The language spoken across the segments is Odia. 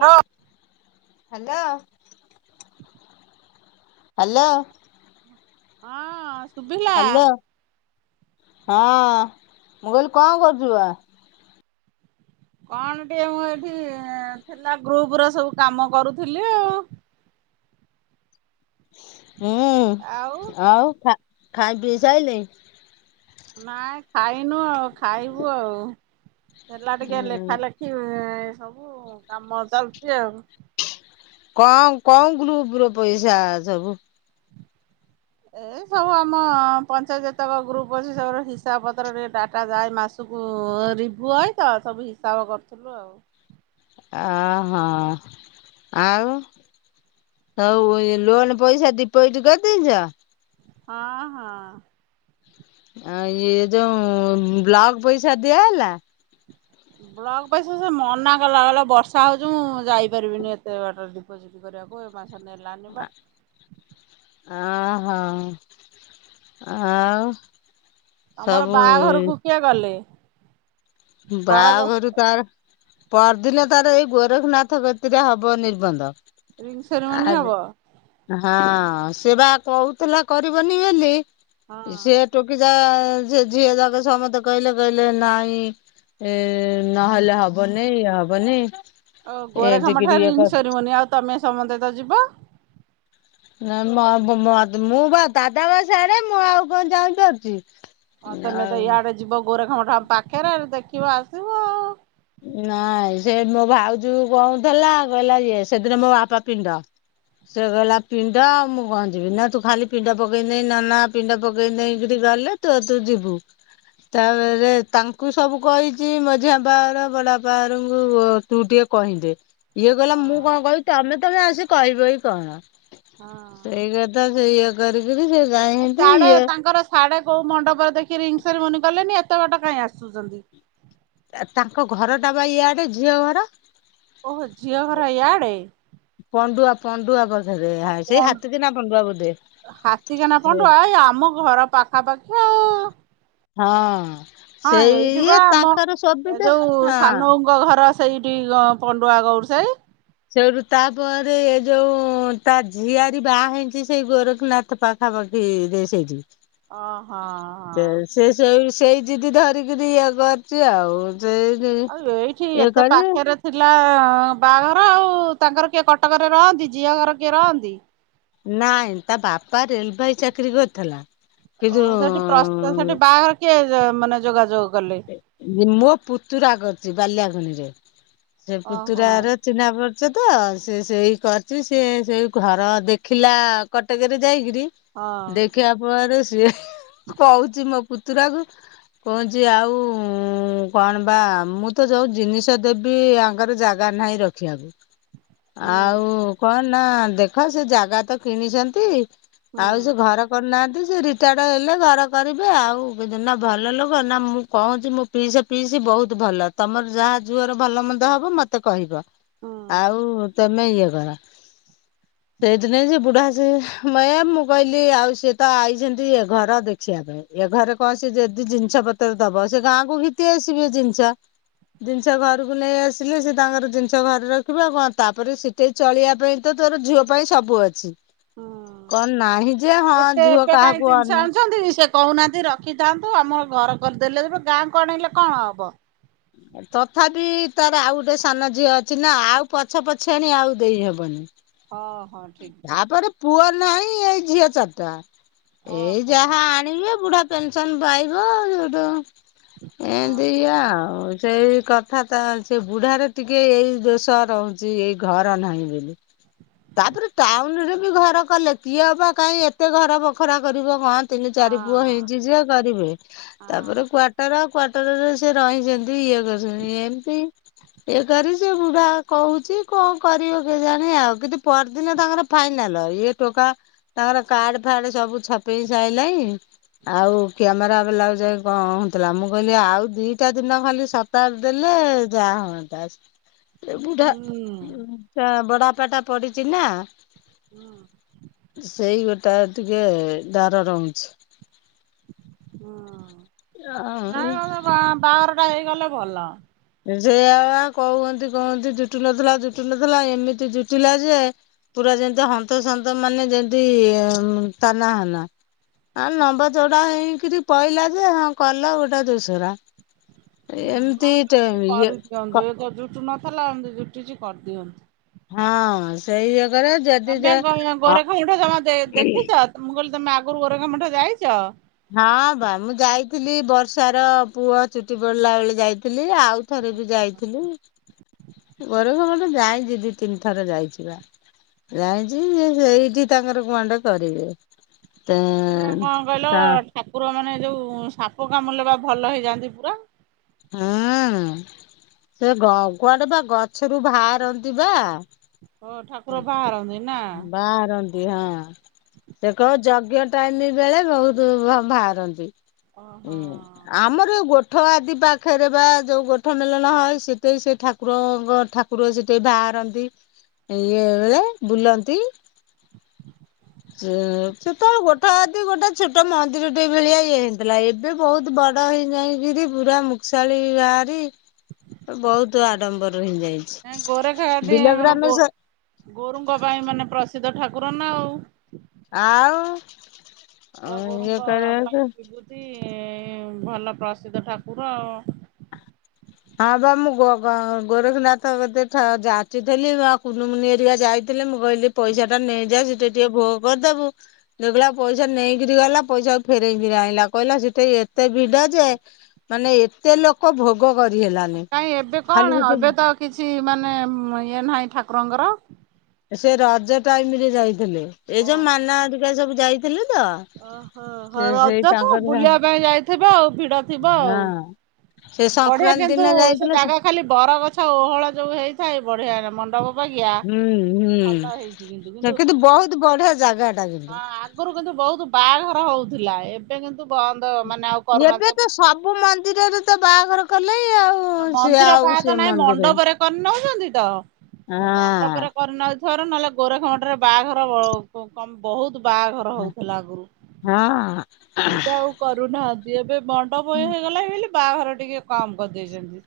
ହଲୋ। ହାଲୋ। ହାଲୋ। ହଁ ସୁଭିଲା। ହଁ ମୁଁ କହିଲି କଣ କରୁଚୂ ବା। କଣ ଟିକେ ମୁଁ ଏଠି ଥିଲା ଗ୍ରୁପ ର ସବୁ କାମ କରୁଥିଲି ଆଉ। [inaudible] ହୁଁ ଆଉ ଆଉ ଖା-ଖାଇ ପିଇ ସାଇଲେ। ନାଇଁ ଖାଇନୁ ଆଉ ଖାଇବୁ ଆଉ। ହେଲା ଟିକେ ହୁଁ ଲେଖା ଲେଖି ସବୁ କାମ ଚାଲିଚି ଆଉ। କ‌ଅଁ କ‌ଅଁ ଗ୍ରୁପ୍ ର ପଇସା ସବୁ। ଏ ସବୁ ଆମ ପଞ୍ଚାୟତ ଯେତକ ଗ୍ରୁଫ ଅଛି ସବୁ ହିସାବ ପତ୍ର ଡାଟା ଯାଏ ମାସକୁ। ହଁ ରିଭୁ ହବତ ସବୁ ହିସାବ କରିୁଥିଲୁ ଆଉ। [inaudible] ଓହ ଆଉ। ହୋଉ ଏ ଲୋନ ପଇସା ଡିପୋଜିିଟ କରିଦେଇଚ। ହଁ ହଁ। ଆଉ ଇଏ ଯୋଉ ବ୍ଲକ ପଇସା ଦିଆହେଲା? ବ୍ଲକ ପଇସା ସେ ମନା କଲା କହିଲା ବର୍ଷା ହୋଉଚି ମୁଁ ଯାଇପାରିବିନି ଏତେ ବାଟ ଡିପୋଜିଟ୍ କରିବାକୁ ଏ ମା ଆ ଆଁ ହଁ ଆଉ। ତମର ସବୁ ବାହାଘରକୁ କିଏ ଗଲେ? ବର ଗ ବାହାଘରୁ ତାର ପରଦିନ ତାର ଏଇ ଗୋରଖନାଥ କତିରେ ହବ ନିର୍ବନ୍ଧ। ରିଙ୍ଗ ସେରିମନି ହବ ଆଜି ହଁ। ହଁ ସେ ବା କୋହୁଥିଲା କରିବନି ବୋଲି ହଁ ସେ ଟୋକି ଯା ସେ ଝିଅ ଯାକ ସମସ୍ତେ କହିଲେ କହିଲେ ନାଇଁ ଏ ନହେଲେ ହବନି ଇଏ ହବନି। ଓ ଏମିତିକିରି ଗୋରେଖମଠାରେ ଇଏ ରିଙ୍ଗ ସେରିମନି ଆଉ ତମେ ସମତେ ତ ଯିବ? ନା ମ-ମଦ ମୁଁ ବା ଦାଦା ବା ସିଆଡେ ମୁଁ ଆଉ କଣ ଜାଇପାରୁଚି। ହଁ ତମେ ତ ଇଆଡେ ଯିବ ଗୋରେଖମଠ ପାଖରେ ଦେଖିବ ଆସିବ ଆଉ। ନାଇଁ ସେ ମୋ ଭାଉଜ‌କୁ କୋହୁଥିଲା କହିଲା ଏ ସେଦିନ ମୋ ବାପା ପିଣ୍ଡ। ସେଗଲା ପିଣ୍ଡ ଆଉ ମୁଁ କଣ ଜିବି ନା ତୁ ଖାଲି ପିଣ୍ଡ ପକେଇଦେ ନନା ପିଣ୍ଡ ପକେଇ ଦେଇକିରି ଗଲେ ତୋର ତୁ ଯିବୁ ତାପରେ ତାଙ୍କୁ ସବୁ କହିଚି ମଝିଆ ବା ର ବଡ ବାପାରଙ୍କୁ ତୁ ଟିକେ କହିଦେ ଇଏ କହିଲା ମୁଁ ଆଉ। କଣ କହିବି ତମେ ତମେ ଆସି କହିବି କି କଣ। ହଁ। ସେଇୟା କରିକିରି ସେ ଯାଇଛନ୍ତି ସାଡେ ଇଏ ତାଙ୍କର ସାଡେ କୋଉ ମଣ୍ଡପରେ ଦେଖି ରିଙ୍ଗ ସେରିମନି କଲେନି ଏ ଏତେ ବାଟ କାଇଁ ଆସୁଚନ୍ତି। ତାଙ୍କ ଘର ଟା ବା ଇଆଡେ ଝିଅ ଘର। ଓହୋ ଝିଅ ଘର ଇଆଡେ। ପଣ୍ଡୁଆ ପଣ୍ଡୁଆ ପାଖରେ ହା ସେଇ ହାତୀଦିନା ପଣ୍ଡୁଆ ବୋଧେ ହାତୀକାନା ସେ ପଣ୍ଡୁଆ ଏଇ ଆମ ଘର ପାଖାପାଖି ଆଉ। ହଁ ହଁ ସେଇ ଏଉଠୁ ଇଏ ପା ଆମ ତାଙ୍କର ଏ ସୁବିଧା ଯୋଉ ହଁ ସାନବୋଉଙ୍କ ଘର ସେଇଠି ପଣ୍ଡୁଆ ଗୌଡସାଇ। ସେଇଠୁ ତାପରେ ଏ ଯୋଉ ତା ଝିଆର ବାହା ହେଇଚି ସେଇ ଗୋରଖନାଥ ପାଖା ପାଖି ଯେ ସେଇଟି। ଓ ହ ହଁ। ସେଇ ସେଇ ଯିଦି ଧରିକିରି ଇଏ କରିୁଚି ଆଉ। ସେ ଇଏ ଆଲୋ ଏଇଠି ଏତେ କରି ପାଖରେ ଥିଲା। ହଁ ବାହାଘର ଆଉ ତାଙ୍କର କିଏ କଟକରେ ରହନ୍ତି। ଝିଅ ଘର କିଏ ରହନ୍ତି? ନାଇଁ ତା ବାପା ରେଲବାଇ ଚାକିରି କରିୁଥିଲା। ଓହୋ ସେଠି ପ୍ରସ୍ତ ସେଠି ବାହାଘର କିଏ ମାନେ ଯୋଗାଯୋଗ କଲେ ମୋ ପୁତୁରା କରିଚି ବାଲିୟାପାଣିରେ। ସେ ଓହୋ ପୁତୁରାର ଚିହ୍ନାପଚ ଚ, ତ ସେ ସେଇ କରିଛି, ସେ ସେଇ ଘର ଦେଖିଲା କଟକରେ ଯାଇକିରି, ହଁ ଦେଖିବା ପରେ ସେ ସିଏ କହୁଛି ମୋ ପୁତୁରାକୁ, କହୁ ଯେ ଆଉ, କଣ ବା, ମୁଁ ତ ଯେଉଁ ଜିନିଷ ଦେବି, ଆଙ୍କର ଜାଗା ନାହିଁ ରଖିବାକୁ। ହୁଁ ଆଉ, କଣ ନା ଦେଖ ସେ ଜାଗା ତ କିଣିଛନ୍ତି। ଆଉ ହୁଁ ସେ ଘର କରିନାହାନ୍ତି ।ସେ ରିଟାୟାର୍ଡ ହେଲେ ଘର କରିବେ, ଆଉ ନା ଭଲ ଲୋକ ନା ମୁଁ କହୁଛି, ମୋ ପିଇସା, ପିଇସି ବହୁତ ଭଲ। ତମର ଯାହା ଝୁଅର ଭଲ ମନ୍ଦ ହବ ମତେ କହିବ। ହୁଁ ଆଉ, ତମେ ଇଏ କର। ସେଇଠି ନାକି ସେ ବୁଢା ସେ, ମାଡାମ ମୁଁ କହିଲି ଆଉ, ସିଏ ତ ଆଇଛନ୍ତି ଘର ଦେଖିବା ପାଇଁ। ଏ ଘରେ କୌଣସି ଯଦି ଜିନିଷ ପତ୍ର ଦବ, ସେ ଗାଁକୁ ଘିତି ଆସିବେ ଜିନିଷ। ଜିନିଷ ଘରକୁ ନେଇ ଆସିଲେ, ସେ ତାଙ୍କର ଜିନିଷ ଘରେ ରଖିବ, ଆଉ କଣ ତାପରେ ସିଠେଇ ଚଳିବା ପାଇଁ ତ ତୋର ଝିଅ ପାଇଁ, ସବୁ ଅଛି। ହୁଁ। କଣ ନାହିଁ ଯେ, ହଁ ଏତେ ଝୁଅ ଏବେ କାହିଁ କାହାକୁ ଜିନିଷ ଆନେ ଆଣୁଛନ୍ତି କି ସେ କହୁନାହାନ୍ତି ରଖିଥାନ୍ତୁ, ଆମ ଘର କରିଦେଲେ, ଏବେ ଗାଁକୁ ଆଣେଇଲେ କଣ ହବ। ତଥାପି ତାର, ଆଉ ଗୋଟେ ସାନ ଝିଅ ଅଛି ନା। ଆଉ ପଛ, ପଛିଆଣି ଆଉ ଦେଇହବନି। ହଁ ହଁ ଠିକ ଠିକ ତାପରେ ପୁଅ ନାହିଁ, ଏଇ ଝିଅ ଚାରିଟା। ଏଇ ଓହୋ। ଯାହା ଆଣିବେ, ବୁଢା ପେନସନ ପାଇବ। ସେଉଠୁ ଓହୋ ଏମତିଆ ଆଉ ସେଇ କଥା ତା ସେ ବୁଢାର ଟିକେ ଏଇ ଦୋଷ ରହୁଛି ।ଏଇ ଘର ନାହିଁ ବୋଲି। ତାପରେ ଟାଉନ ରେ ବି ଘର କଲେ, କିଏ ଅବା କାହିଁ ଏତେ ଘର ବଖରା କରିବ କହନି? ତିନି ଚାରି ପୁଅ ହଁ ହେଇଛି, ଯେ କରିବେ। ତାପରେ ହଁ କ୍ଵାଟର, କ୍ଵାଟରରେ ସେ ରହିଛନ୍ତି। ଦିଇ, ଇଏ କରିଛନ୍ତି ।ଏମିତି ଏ କରି ସେ ବୁଢା କହୁଛି, କଣ କରିବ କେଜାଣି ଆଉ କିନ୍ତୁ ପହରଦିନ ତାଙ୍କର ଫାଇନାଲ। ଏ ଟୋକା ତାଙ୍କର କାର୍ଡ, ଫାର୍ଡ ସବୁ ଛପେଇ ସାଇଲାଣି। ଆଉ କ୍ୟାମେରା ବଲାକୁ ଯାଇ କଣ, କହୁଥିଲା ।ମୁଁ କହିଲି ଆଉ ଦିଟା ଦିନ ଖାଲି ସତାର ଦେଲେ ଏ ଯା ହୁଅନ୍ତା। ଏ ବୁଢା, ହୁଁ ତା ବଡ଼ବାପା ଟା ପଡିଛି ନା। ସେଇ ଗୋଟେ ତାର ଟିକେ ଡର ରହୁଛି। ହଁ, ଆଉ ନାଇ ମ ସେ ବା-ବାହାଘର ଟା ହେଇଗଲେ ଭଲ। ସେଇଆ ବା କହୁହନ୍ତି ।କହନ୍ତି ଜୁଟୁ ନଥିଲା, ଜୁଟୁ ନଥିଲା, ଏମିତି ଜୁଟିଲା ଯେ ପୁରା ଯେମିତି ହନ୍ତସନ୍ତ ।ମାନେ ଯେମତି ତାନା ହୋନା। ହଁ ଲମ୍ବା ଚଉଡା ହେଇକିରି ପଇଲା ଯେ, ହଁ କଲ ଗୋଟେ ଦୋସରା। ଏମିତି ହୁଁ ଇଏ କରିଦିଅନ୍ତୁ। ଏ ତ ଜୁଟୁ ନଥିଲା, ଏମତି ଜୁଟିଛି କରିଦିଅନ୍ତୁ। ହଁ ସେଇଆ। ତମେ ଗୟା-ଗୋରଖା ମୁଠା ତମେ ଦେ-ଦେଖିଛ? ମୁଁ କହିଲି ତମେ ଆଗରୁ ଗୋରଖା ମୁୁଠା ଯାଇଛ? ହଁ ବା ମୁଁ ଯାଇଥିଲି। ବର୍ଷାର, ପୁଅ ଚୁଟି ପଡିଲା ବେଳେ ଯାଇଥିଲି। ଥିଲି। ଆଉ ଥରେ ବି ଯାଇଥିଲି। ଗୋରାଖ ଯାଇଛି ।ଦି, ତିନି ଥର ଯାଇଛି ବା। ଜାଇଛି ଯେ ସେଇଠି ତାଙ୍କର କୁଆଡ଼େ କରିବେ। ତ ତ ଠାକୁର ମାନେ ଯୋଉ, ସାପ କାମୁଡ଼ିଲେ ବା ଭଲ ହେଇଯାଆନ୍ତି ପୁରା? ହଁ। ସେ ଗ-କୁଆଡେ ବା ଗଛରୁ ବାହାରନ୍ତି ବା। ହ, ଠାକୁର ବାହାରନ୍ତି? ନା ବାହାରନ୍ତି ହଁ, ସେ କୋଉ ଯ ଯଞ ଟାଇମ ବେଳେ ବହୁତ ବା-ବାହାରନ୍ତି। ଓହୋ। ହୁଁ ଆମର ଗୋ ଠ ଆଦି ପାଖରେ ବା, ଯୋଉ ଗୋଠ ମେଲଣ ହଏ, ସେଠେଇ ସେ ଠାକୁରଙ୍କ ଠାକୁର ସେଠି ବାହା ରନ୍ତି ।ଇଏ ବଳେ ବୁଲନ୍ତି। ସେତେବେଳେ ଗୋଠାଆଦି ଗୋଟେ ଛୋଟ ମନ୍ଦିର ଟିଏ ଭଳିଆ ଇଏ ଥିଲା ଏବେ ବହୁତ ବଡ ହେଇ ଯାଇକିରି ପୁରା ମୁଖସାଳି ବାହାରି ବହୁତ ଆଡମ୍ବର। ହେଇଯାଇଛି। ଗୋରେଖ ଆଦି ବିଲ ଆମର ଗୋ ଗ୍ରାମେଶ ଗୋରୁଙ୍କ ପାଇଁ ମାନେ ପ୍ର ପ୍ରସିଦ୍ଧ ଠାକୁର ନା ଆଉ। ଆଉ। ପୁରା ଇଏ ଗୋରୁଙ୍କ ଅ କରିବାକୁ ବିଭୂତି ଇ ଭଲ ପ୍ରସିଦ୍ଧ ଠାକୁର ଆଉ। ହଁ ବା ମୁଁ ଗୋ ଗୋ ଗୋ ଗୋରଖନାଥ କତି ଯାଚିଥିଲି ଆ କୁନୁମୁନି ହରିଆ ଯାଇଥିଲି। ମୁଁ କହିଲି ପଇସା ଟା ନେଇଯା ସିଟି ଟିକେ ଭୋଗ କରିଦେବୁ ଯେଗଆ ପଇସା ନେଇକରି ଗଲା ପଇସା ଫେରଇକିରି ଆଣିଲା କହିଲା ସେଠା ଏତେ ଭିଡ ଯେ ମାନେ ଏତେ ଲୋକ ଭୋଗ କରିହେଲାନି କାଇହିଁ ଏବେ ଖାଲି କଣ ସେଠି ଏବେ ତ କିଛି ମାନେ ଇଏ ନାହିଁ ଠାକୁରଙ୍କର ସେ ରଜ ଟାଇମରେ ଯାଇଥିଲେ, ଏଇ ଯୋଉ ମାନା ଓହୋ। ହରୀକା ସବୁ ଯାଇଥିଲେ। ତ ଓହୋ ହ ସେ ସେଇ ରଜ ତ ତାଙ୍କର ବୁଲିବା ପାଇଁ ଯାଇଥିବ ଆଉ ଭିଡ ଥିବ ଆଉ। ହଁ ସେ ବଢିଆ ସଂକ୍ରାନ୍ତି କିନ୍ତୁ ଦିନ ସେ ଯାଇଥିଲେ ଜାଗା ଖାଲି ବରଗଛ ଓହଳ ଯୋଉ ହେଇଥାଏ ବଢିଆ ମଣ୍ଡପ ବାଗିଆ ହୁଁ ହୁଁ ସେ କିନ୍ତୁ ବହୁତ ବଢିଆ ଜାଗା। ଟା କିନ୍ତୁ ହଁ ଆଗରୁ କିନ୍ତୁ ବହୁତ ବାହାଘର ହଉଥିଲା ଏବେ କିନ୍ତୁ ବନ୍ଦ ମାନେ ଆଉ ଏବେ ତ କରୁନାହାନ୍ତି। ସବୁ ମନ୍ଦିରରେ ତ ବାହାଘର କଲେ। ଆଉ ନା ସିଏ ମନ୍ଦିର ଆଉ ପାହା ତ ସେ ନାହିଁ ମନ୍ଦିର ମଣ୍ଡପରେ କରି ନଉଚନ୍ତି ତ ମଣ୍ଡପରେ କରି ନଉ ଥର ନହେଲେ ଗୋରଖ ମଟରେ ବାହାଘର ବହୁତ ବାହାଘର ହଁ ହଉଥିଲା ଆଗରୁ ହଁ ଏବେ ଆଉ କରୁନାହାନ୍ତି। ଏବେ ବଣ୍ଡପ ହେଇଗଲା ବୋଲି ବାହାଘର ଟିକେ କମ୍ କରିଦେଇଚନ୍ତି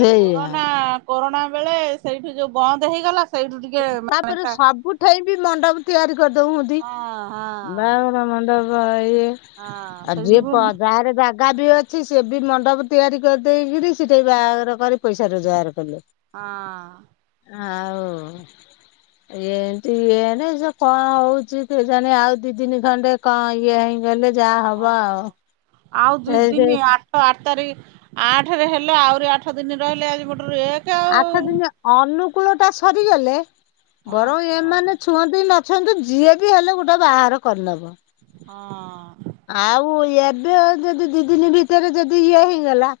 ଏଇ କୋରୋନା କରୋନା ବେଳେ ସେଇଠି ଯୋଉ ବନ୍ଦ ହେଇଗଲା। ସେଇଠୁ ଟିକେ ମାନେ ତାପରେ ହଁ ସବୁଠାଇ ବି ମଣ୍ଡପ ତିଆରି। କରିଦଉଚନ୍ତି ହଁ ବାହାଘର ମଣ୍ଡପ। ଏ ହଁ ଆଉ ସେ ଯିଏ ଯୋଗୁ ପଦା ଗାଁ ରେ ଜା ଗା ବି ଅଛି ସିଏ ବି ମଣ୍ଡପ ତିଆରି କରିଦେଇକରି ସେଠି ବାଘର କରି ପଇସା ରୋଜଗାର କଲେ। ହଁ। ହଉ। ଏମତି ଇଏ ନାଇ ସେ କଣ ହଉଚି କେଜାଣେ ଆଉ ଦି ଦିନି ଖଣ୍ଡେ କଣ ଇଏ ହେଇଁଗଲେ ଯାହା ହବ ହଁ ଆଉ। ଆଉ ଦିଇ ଏ ସେ ଦିନ ଆଠ ଆଠ ତାରିଖ ଆଠରେ ହେଲା ଆହୁରି ଆଠ ଦିନ ରହିଲେ ଆଜି ଗୋଟେ ଆଠ ଦିନ ଅନୁକୂଳ ଟା ସରିଗଲେ ହଁ ବରଂ ଏମାନେ ହଁ ଛୁଅନ୍ତି ନ ଅଛନ୍ତୁ ଯିଏ ବି ହେଲେ ଗୋଟେ ବାହାଘର କରିଦବ ହଁ ଆଉ ଏ ଏବେ ଯଦି ଦି ଦିନ ଭିତରେ ଯଦି ଇଏ ହେଇଗଲା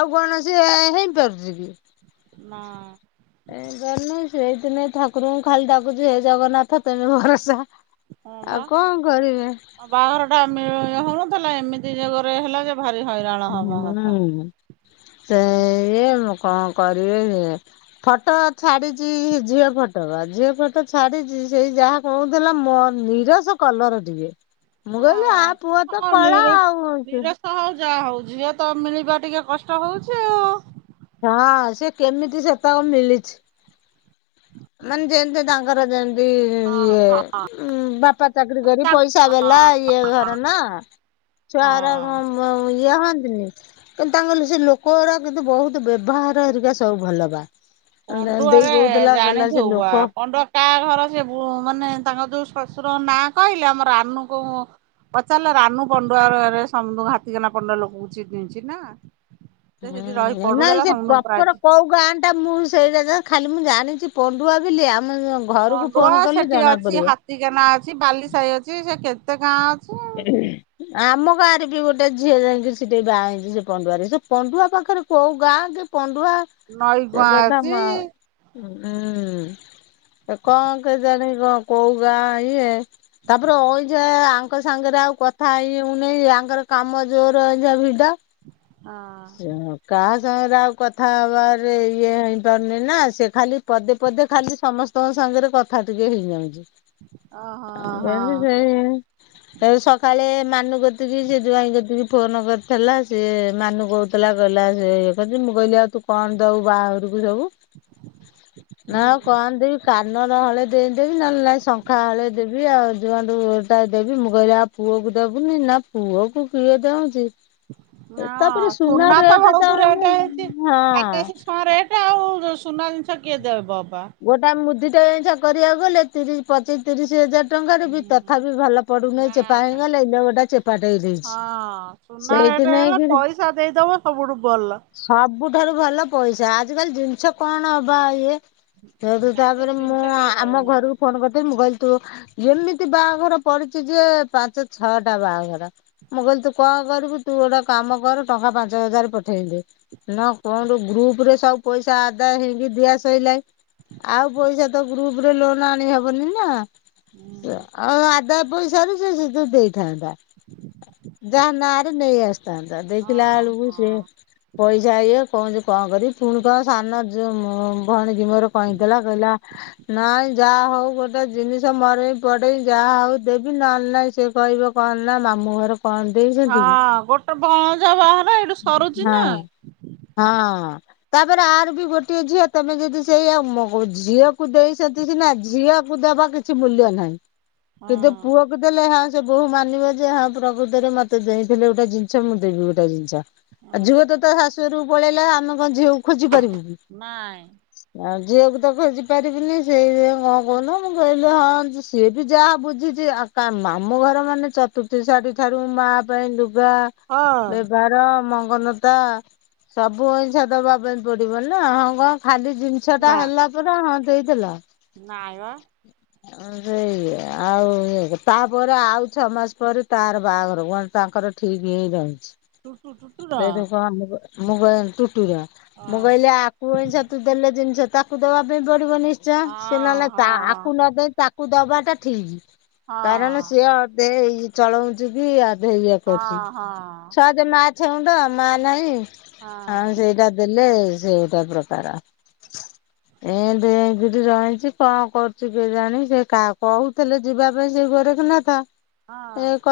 ଆଉ କଣ ଅ ସେ ହେଇପାରୁଚି କି? ନାଁ। ଏ ଜ ସେଇ ଦିନେ ଠାକୁରଙ୍କୁ ଖାଲି ଡାକୁଚି ହେ ଜଗନ୍ନାଥ ତମେ ଭରସା। ହଁ ବା ଆଉ କଣ କରିବେ? ଆ ବାହାଘର ଟା ମେ ହଉନଥିଲା ଏମିତି ଯୋଗରେ ହେଲା ଯେ ଭାରି ହଇରାଣ ହବା କଥା। ସେୟା ମୁଁ କଣ କରିବି ଫଟୋ ଛାଡିଚି ଝିଅ ଫଟୋ ଝିଅ ଫଟୋ ଛାଡିଚି ସେଇ ଯାହା କହୁଥିଲା ମୋ ନିରସ କଲର ଟିକେ। ମୁଁ କହିଲି ଆ ହଁ ପୁଅ ତ ହଁ କଳା ନିର ଆଉ ହଁ ନିରଶ ହଉ ଯାହା ହଉ ଝିଅ ତ ମିଳିବା ଟିକେ କଷ୍ଟ ହଉଚି ଆଉ। ହଁ ସେ କେମିତି ସେ ତକ ମିଳିଚି। ମାନେ ଯେମିତି ତାଙ୍କର ଯେମିତି ଇଏ ବାପା ଚାକିର କରି ହଁ। ପଇସା ବଲା ଇଏ ଘର ନା। ଛୁଆ ଘର ଉଁ ହଁ ୟେ ହଅନ୍ତ୍ ନି କିନ୍ତୁ ତାଙ୍କ ସେ ଲୋକ ଗୁରା କିନ୍ତୁ ବହୁତ ବ୍ୟବହାର ହେରିକା ସବୁ ଭଲ ବା। ଦେଇ କହୁଥିଲା। କହିଲା ସେ ଜାଣିଥଉ ବା, ଲୋକ ପଣ୍ଡ କା ଘର ସେ ମାନେ ତାଙ୍କ ଯୋଉ ନାଁ, କହିଲେ ଆମ ରାନୁକୁ ପଚାରିଲେ, ରାନୁ ପଣ୍ଡୁଆ ସମୁ ହାତିକନା ପଣ୍ଡୁଆ ଲୋକଙ୍କୁ ଚିହିଁଛି ନା ସେ ହୁଁ ସେଠି ରହି ନ ପଢୁଥିଲା ସେ ସମସ୍ତଙ୍କୁ ପ୍ରପର ପ୍ରାୟ କୋଉ ଗାଁ ଟା ମୁଁ ସେଇଟା ଖାଲି ମୁଁ ଜାଣିଛି, ପଣ୍ଡୁଆ ବୋଲି ଆ ପଣ୍ଡୁଆ ସେଠି ଅଛି, ହାତୀ କେନା ଅଛି, ବାଲି ସାହି ଅଛି, ସେ କେତେ ଗାଁ ଅ ଆମ ଗାଁ ରେ ବି ଗୋଟେ ଝିଅ ଯାଇକି ସେଠି ବାହା ହେଇଛି ସେ ପଣ୍ଡୁଆରେ, ସେ ପଣ୍ଡୁଆ ପାଖରେ କୋଉ ଗାଁ ବା ନଈ ସେ ଗୁଆଁ କଥା ଅଛି ମା ହୁଁ ଏ କଣ କେଜାଣି କଣ କୋଉ ଗାଁ ଇଏ, ତାପରେ ଅଇଛା ତାଙ୍କ ସାଙ୍ଗରେ ଆଉ କଥା ହେଇହଉନି, ୟାଙ୍କର କାମ ଜୋର ଏଇଗା ଭିଡ ହଁ ହ କା ସାଙ୍ଗରେ ଆଉ କଥା ହେବାରେ ଇଏ ହେଇପାରୁନି ନା, ସେ ଖାଲି ପଦେ ପଦେ ଖାଲି ସମସ୍ତଙ୍କ ସ ସାଙ୍ଗରେ କଥା ଟିକେ ହେଇଯାଉଛି। ଓହୋ ହଁ ଏତି ସେଇ ସେ ସକାଳେ ମା ନୁ କତିକି ସେ ଜ୍ୱାଇଁ କତିକି ଫୋନ କରିଥିଲା, ସେ ମାନୁ କହୁଥିଲା, କହିଲା -ସେ କଣତି ମୁଁ କହିଲି ଆଉ ତୁ କଣ ଦବୁ ବାହାର କୁ ସବୁ, ନା ହୁଁ କଣଦେମି, କାନର ହଳେ ଦେଇଦେବି, ନହେଲେ ନାଇଁ ଶଙ୍ଖା ହଳେ ଦେବି ଆଉ ଯୁଆଙ୍କୁୁୋଟା [unintelligible] ଦେବି, ମୁଁ କହିଲି ଆଉ ପୁଅକୁ ଦେବୁନି ନାଁ ନା ପୁଅ କୁ କିଏ ଦଉଛି? ତାପରେ ହଁ ସୁନା ତ ରେଟ୍ ବହୁତ ଏଇନା ରେଟ ହେଇଛି, ହଁ ଆକାଶ ଛୁଆ ରେଟ ଆଉ, ସୁ ସୁନା ଜିନିଷ କିଏ ଦେବ? ବା। ଗୋଟା ମୁଦିଟା ଅଇନିକା କରିବାକୁ ଗଲେ ତିରିଶ ପଚିଶ ତିରିଶ ହଜାର ଟଙ୍କାରେ ବି ହୁଁ ତଥାପି ଭଲ ପଡୁନହିଁ, ନା ଚେପା ହେଇଗଲେ, ଏଇ ଗୋଟା ଚେପାଟ ହେଇ ଯାଇଛି ସେଇ ସବୁଠୁ ଭଲ, ପଇସା ଦେଇଦବ, ସବୁଠୁ ଭଲ। ସବୁଠାରୁ ଭଲ ପଇସା, ଆଜିକାଲି ଜିନିଷ କଣ ହବା ଇଏ ସେଇଠୁ ଆଜି ତାପରେ ମୁଁ ଜିନିଷ କେହି ଆମ ଘରକୁ ଦଉନାହାନ୍ତି ଫୋନ କରିଦେବି ମୁଁ କହିଲି, ତୁ ଯେମିତି ବାହାଘର ପଡିଚି ଯେ -ପାଞ୍ଚ ଛଅଟା ବାହାଘର, ମୁଁ କହିଲି ତୁ କଣ କରିବୁ ତୁ ଗୋଟେ କାମ କରୁ ଟ ପାଞ୍ଚ ହଜାର ପ ଠେଇ ଦେ, ନା କଣୁ ଗ୍ରୁପ ରେ ସବୁ ପଇସା ଆଦା ହେଇକି ଦିଆ ସଇଲାଣି। ଆଉ ପଇସା ତ ଗ୍ରୁପରେ ଲୋନ ଆଣି ହବନି ନା, ହୁଁ ଆଉ ଆଦା ପଇସା ର ସେ ସେ ଯ ଦେଇଥାନ୍ତା, ଯାହା ନାଁ ରେ ନେଇ ଆସ ଥାନ୍ତା, ହଁ ଦେଖିଲା ବେଳକୁ ସିଏ ହଁ। ପଇସା ଇଏ କହୁଛି କଣ କରିମି? ପୁଣି କ ସାନ ଯୋ ଭଉଣୀ କି କହିଁଦେଲା, କହିଲା ନାଇଁ ଯା ହଉ ଗୋଟେ ଜିନିଷ ମର ପଡେଇ ଯାହା ହଉ ଦେବି, ନହେଲେ ନାହିଁ ସେ କହିବ କଣ ନା- ମାମୁ ଘର କଣ ଦେଇଛନ୍ତି କି? ହଁ ଗୋଟେ ଭଣଜା ବାହାହେଲା, ଏଇଠୁ ସରୁଛି ନା ହଁ। ହଁ, ତାପରେ ଆର ବି ଗୋଟିଏ ଝିଅ, ତମେ ଯଦି ସେଇଆଉ ଝିଅକୁ ଦେଇଛନ୍ତି ସିନା, ଝିଅକୁ ଦେବା କିଛି ମୂଲ୍ୟ ନାହିଁ। ହଁ କିନ୍ତୁ ପୁଅ କୁ ଦେଲେ ସେ ବୋହୁ ମାନିବ ଯେ -ହଁ ପ୍ରକୃତରେ ମତେ ଦେଇଥିଲେ ଗୋଟେ ଜିନିଷ ମୁଁ ଦେବି ଗୋଟେ ଜିନିଷ। ଆଉ ହଁ। ଝିଅ ତ ତା ଶାଶୁ ଘରକୁ ପଳେଇଲା, ଆମେ କଣ ଝିଅକୁ ଖୋଜି ପାରିବୁ କି? ନାଇଁ। ଆଉ ଝିଅକୁ ତ ଖୋଜି ପାରିବିନି, ସେଇଥି କଣ କହୁନୁ, ମୁଁ କହିଲି ହଁ ସିଏ ବି ଯାହା ବୁଝିଛି ଆଉ ତା ମାମୁ ଘର ମାନେ ଚତୁର୍ଥୀ ଶାଢୀ ଠାରୁ ମା ପାଇଁ ଲୁ ଗା ହଁ ବେଭାର ମ ନତା, ସବୁ ଅଇକା ଦବା ପାଇଁ ପଡିବନା, ହଁ କଣ ଖାଲି ଯି ଛଟା ନା। ହେଲା ପରେ ହଁ ଦେଇଥିଲା ନାଇଁ ବା ଆ ସେ। ଆଉ ଇ ତାପରେ, ଆଉ ଛଅ ମାସ ପରେ ତାର ବାହାଘର କଣ ତାଙ୍କର ଠିକ ହେଇଁ ରହିଛି। ଟୁଟୁ ଟୁଟୁ ର? ମୁଗ [unintelligible] ଇ ଟୁଟୁ ର। ମୁ କହିଲି ଆକୁ ଅଇଛା ଦେଲେ ଦେଲେ ଜିନିଷ ତାକୁ ଦେବା ପାଇଁ ପଡି ଡ଼ିବ ନିଶ୍ଚୟ। ହଁ ସେ ନହେଲେ ତ ଆକୁ ହଁ ନ ଦେଇ ତାକୁ ଦବାଟା ଠିକ୍। ହଁ କାରଣ ସିଏ ଆଉ [unintelligible] ଦେଇ ଚଳଉଛି କି ଆ ଇଏ ହଁ କରୁଛି ହଁ ସହଜ ମା ଛେଉଣ୍ଡ ମା ନାହିଁ। ହଁ ସେଇଟା ଦେଲେ ସିଏ ଗୋଟେ ପ୍ରକାର। ଏ ଦେଇକିରି ରହିଛି, କଣ କରୁଛି କେଜାଣି? ସେ କା କହୁଥିଲେ ଯିବା ପାଇଁ ସେ ଘରେ ରଖନା ଥା [unintelligible] ହଁ।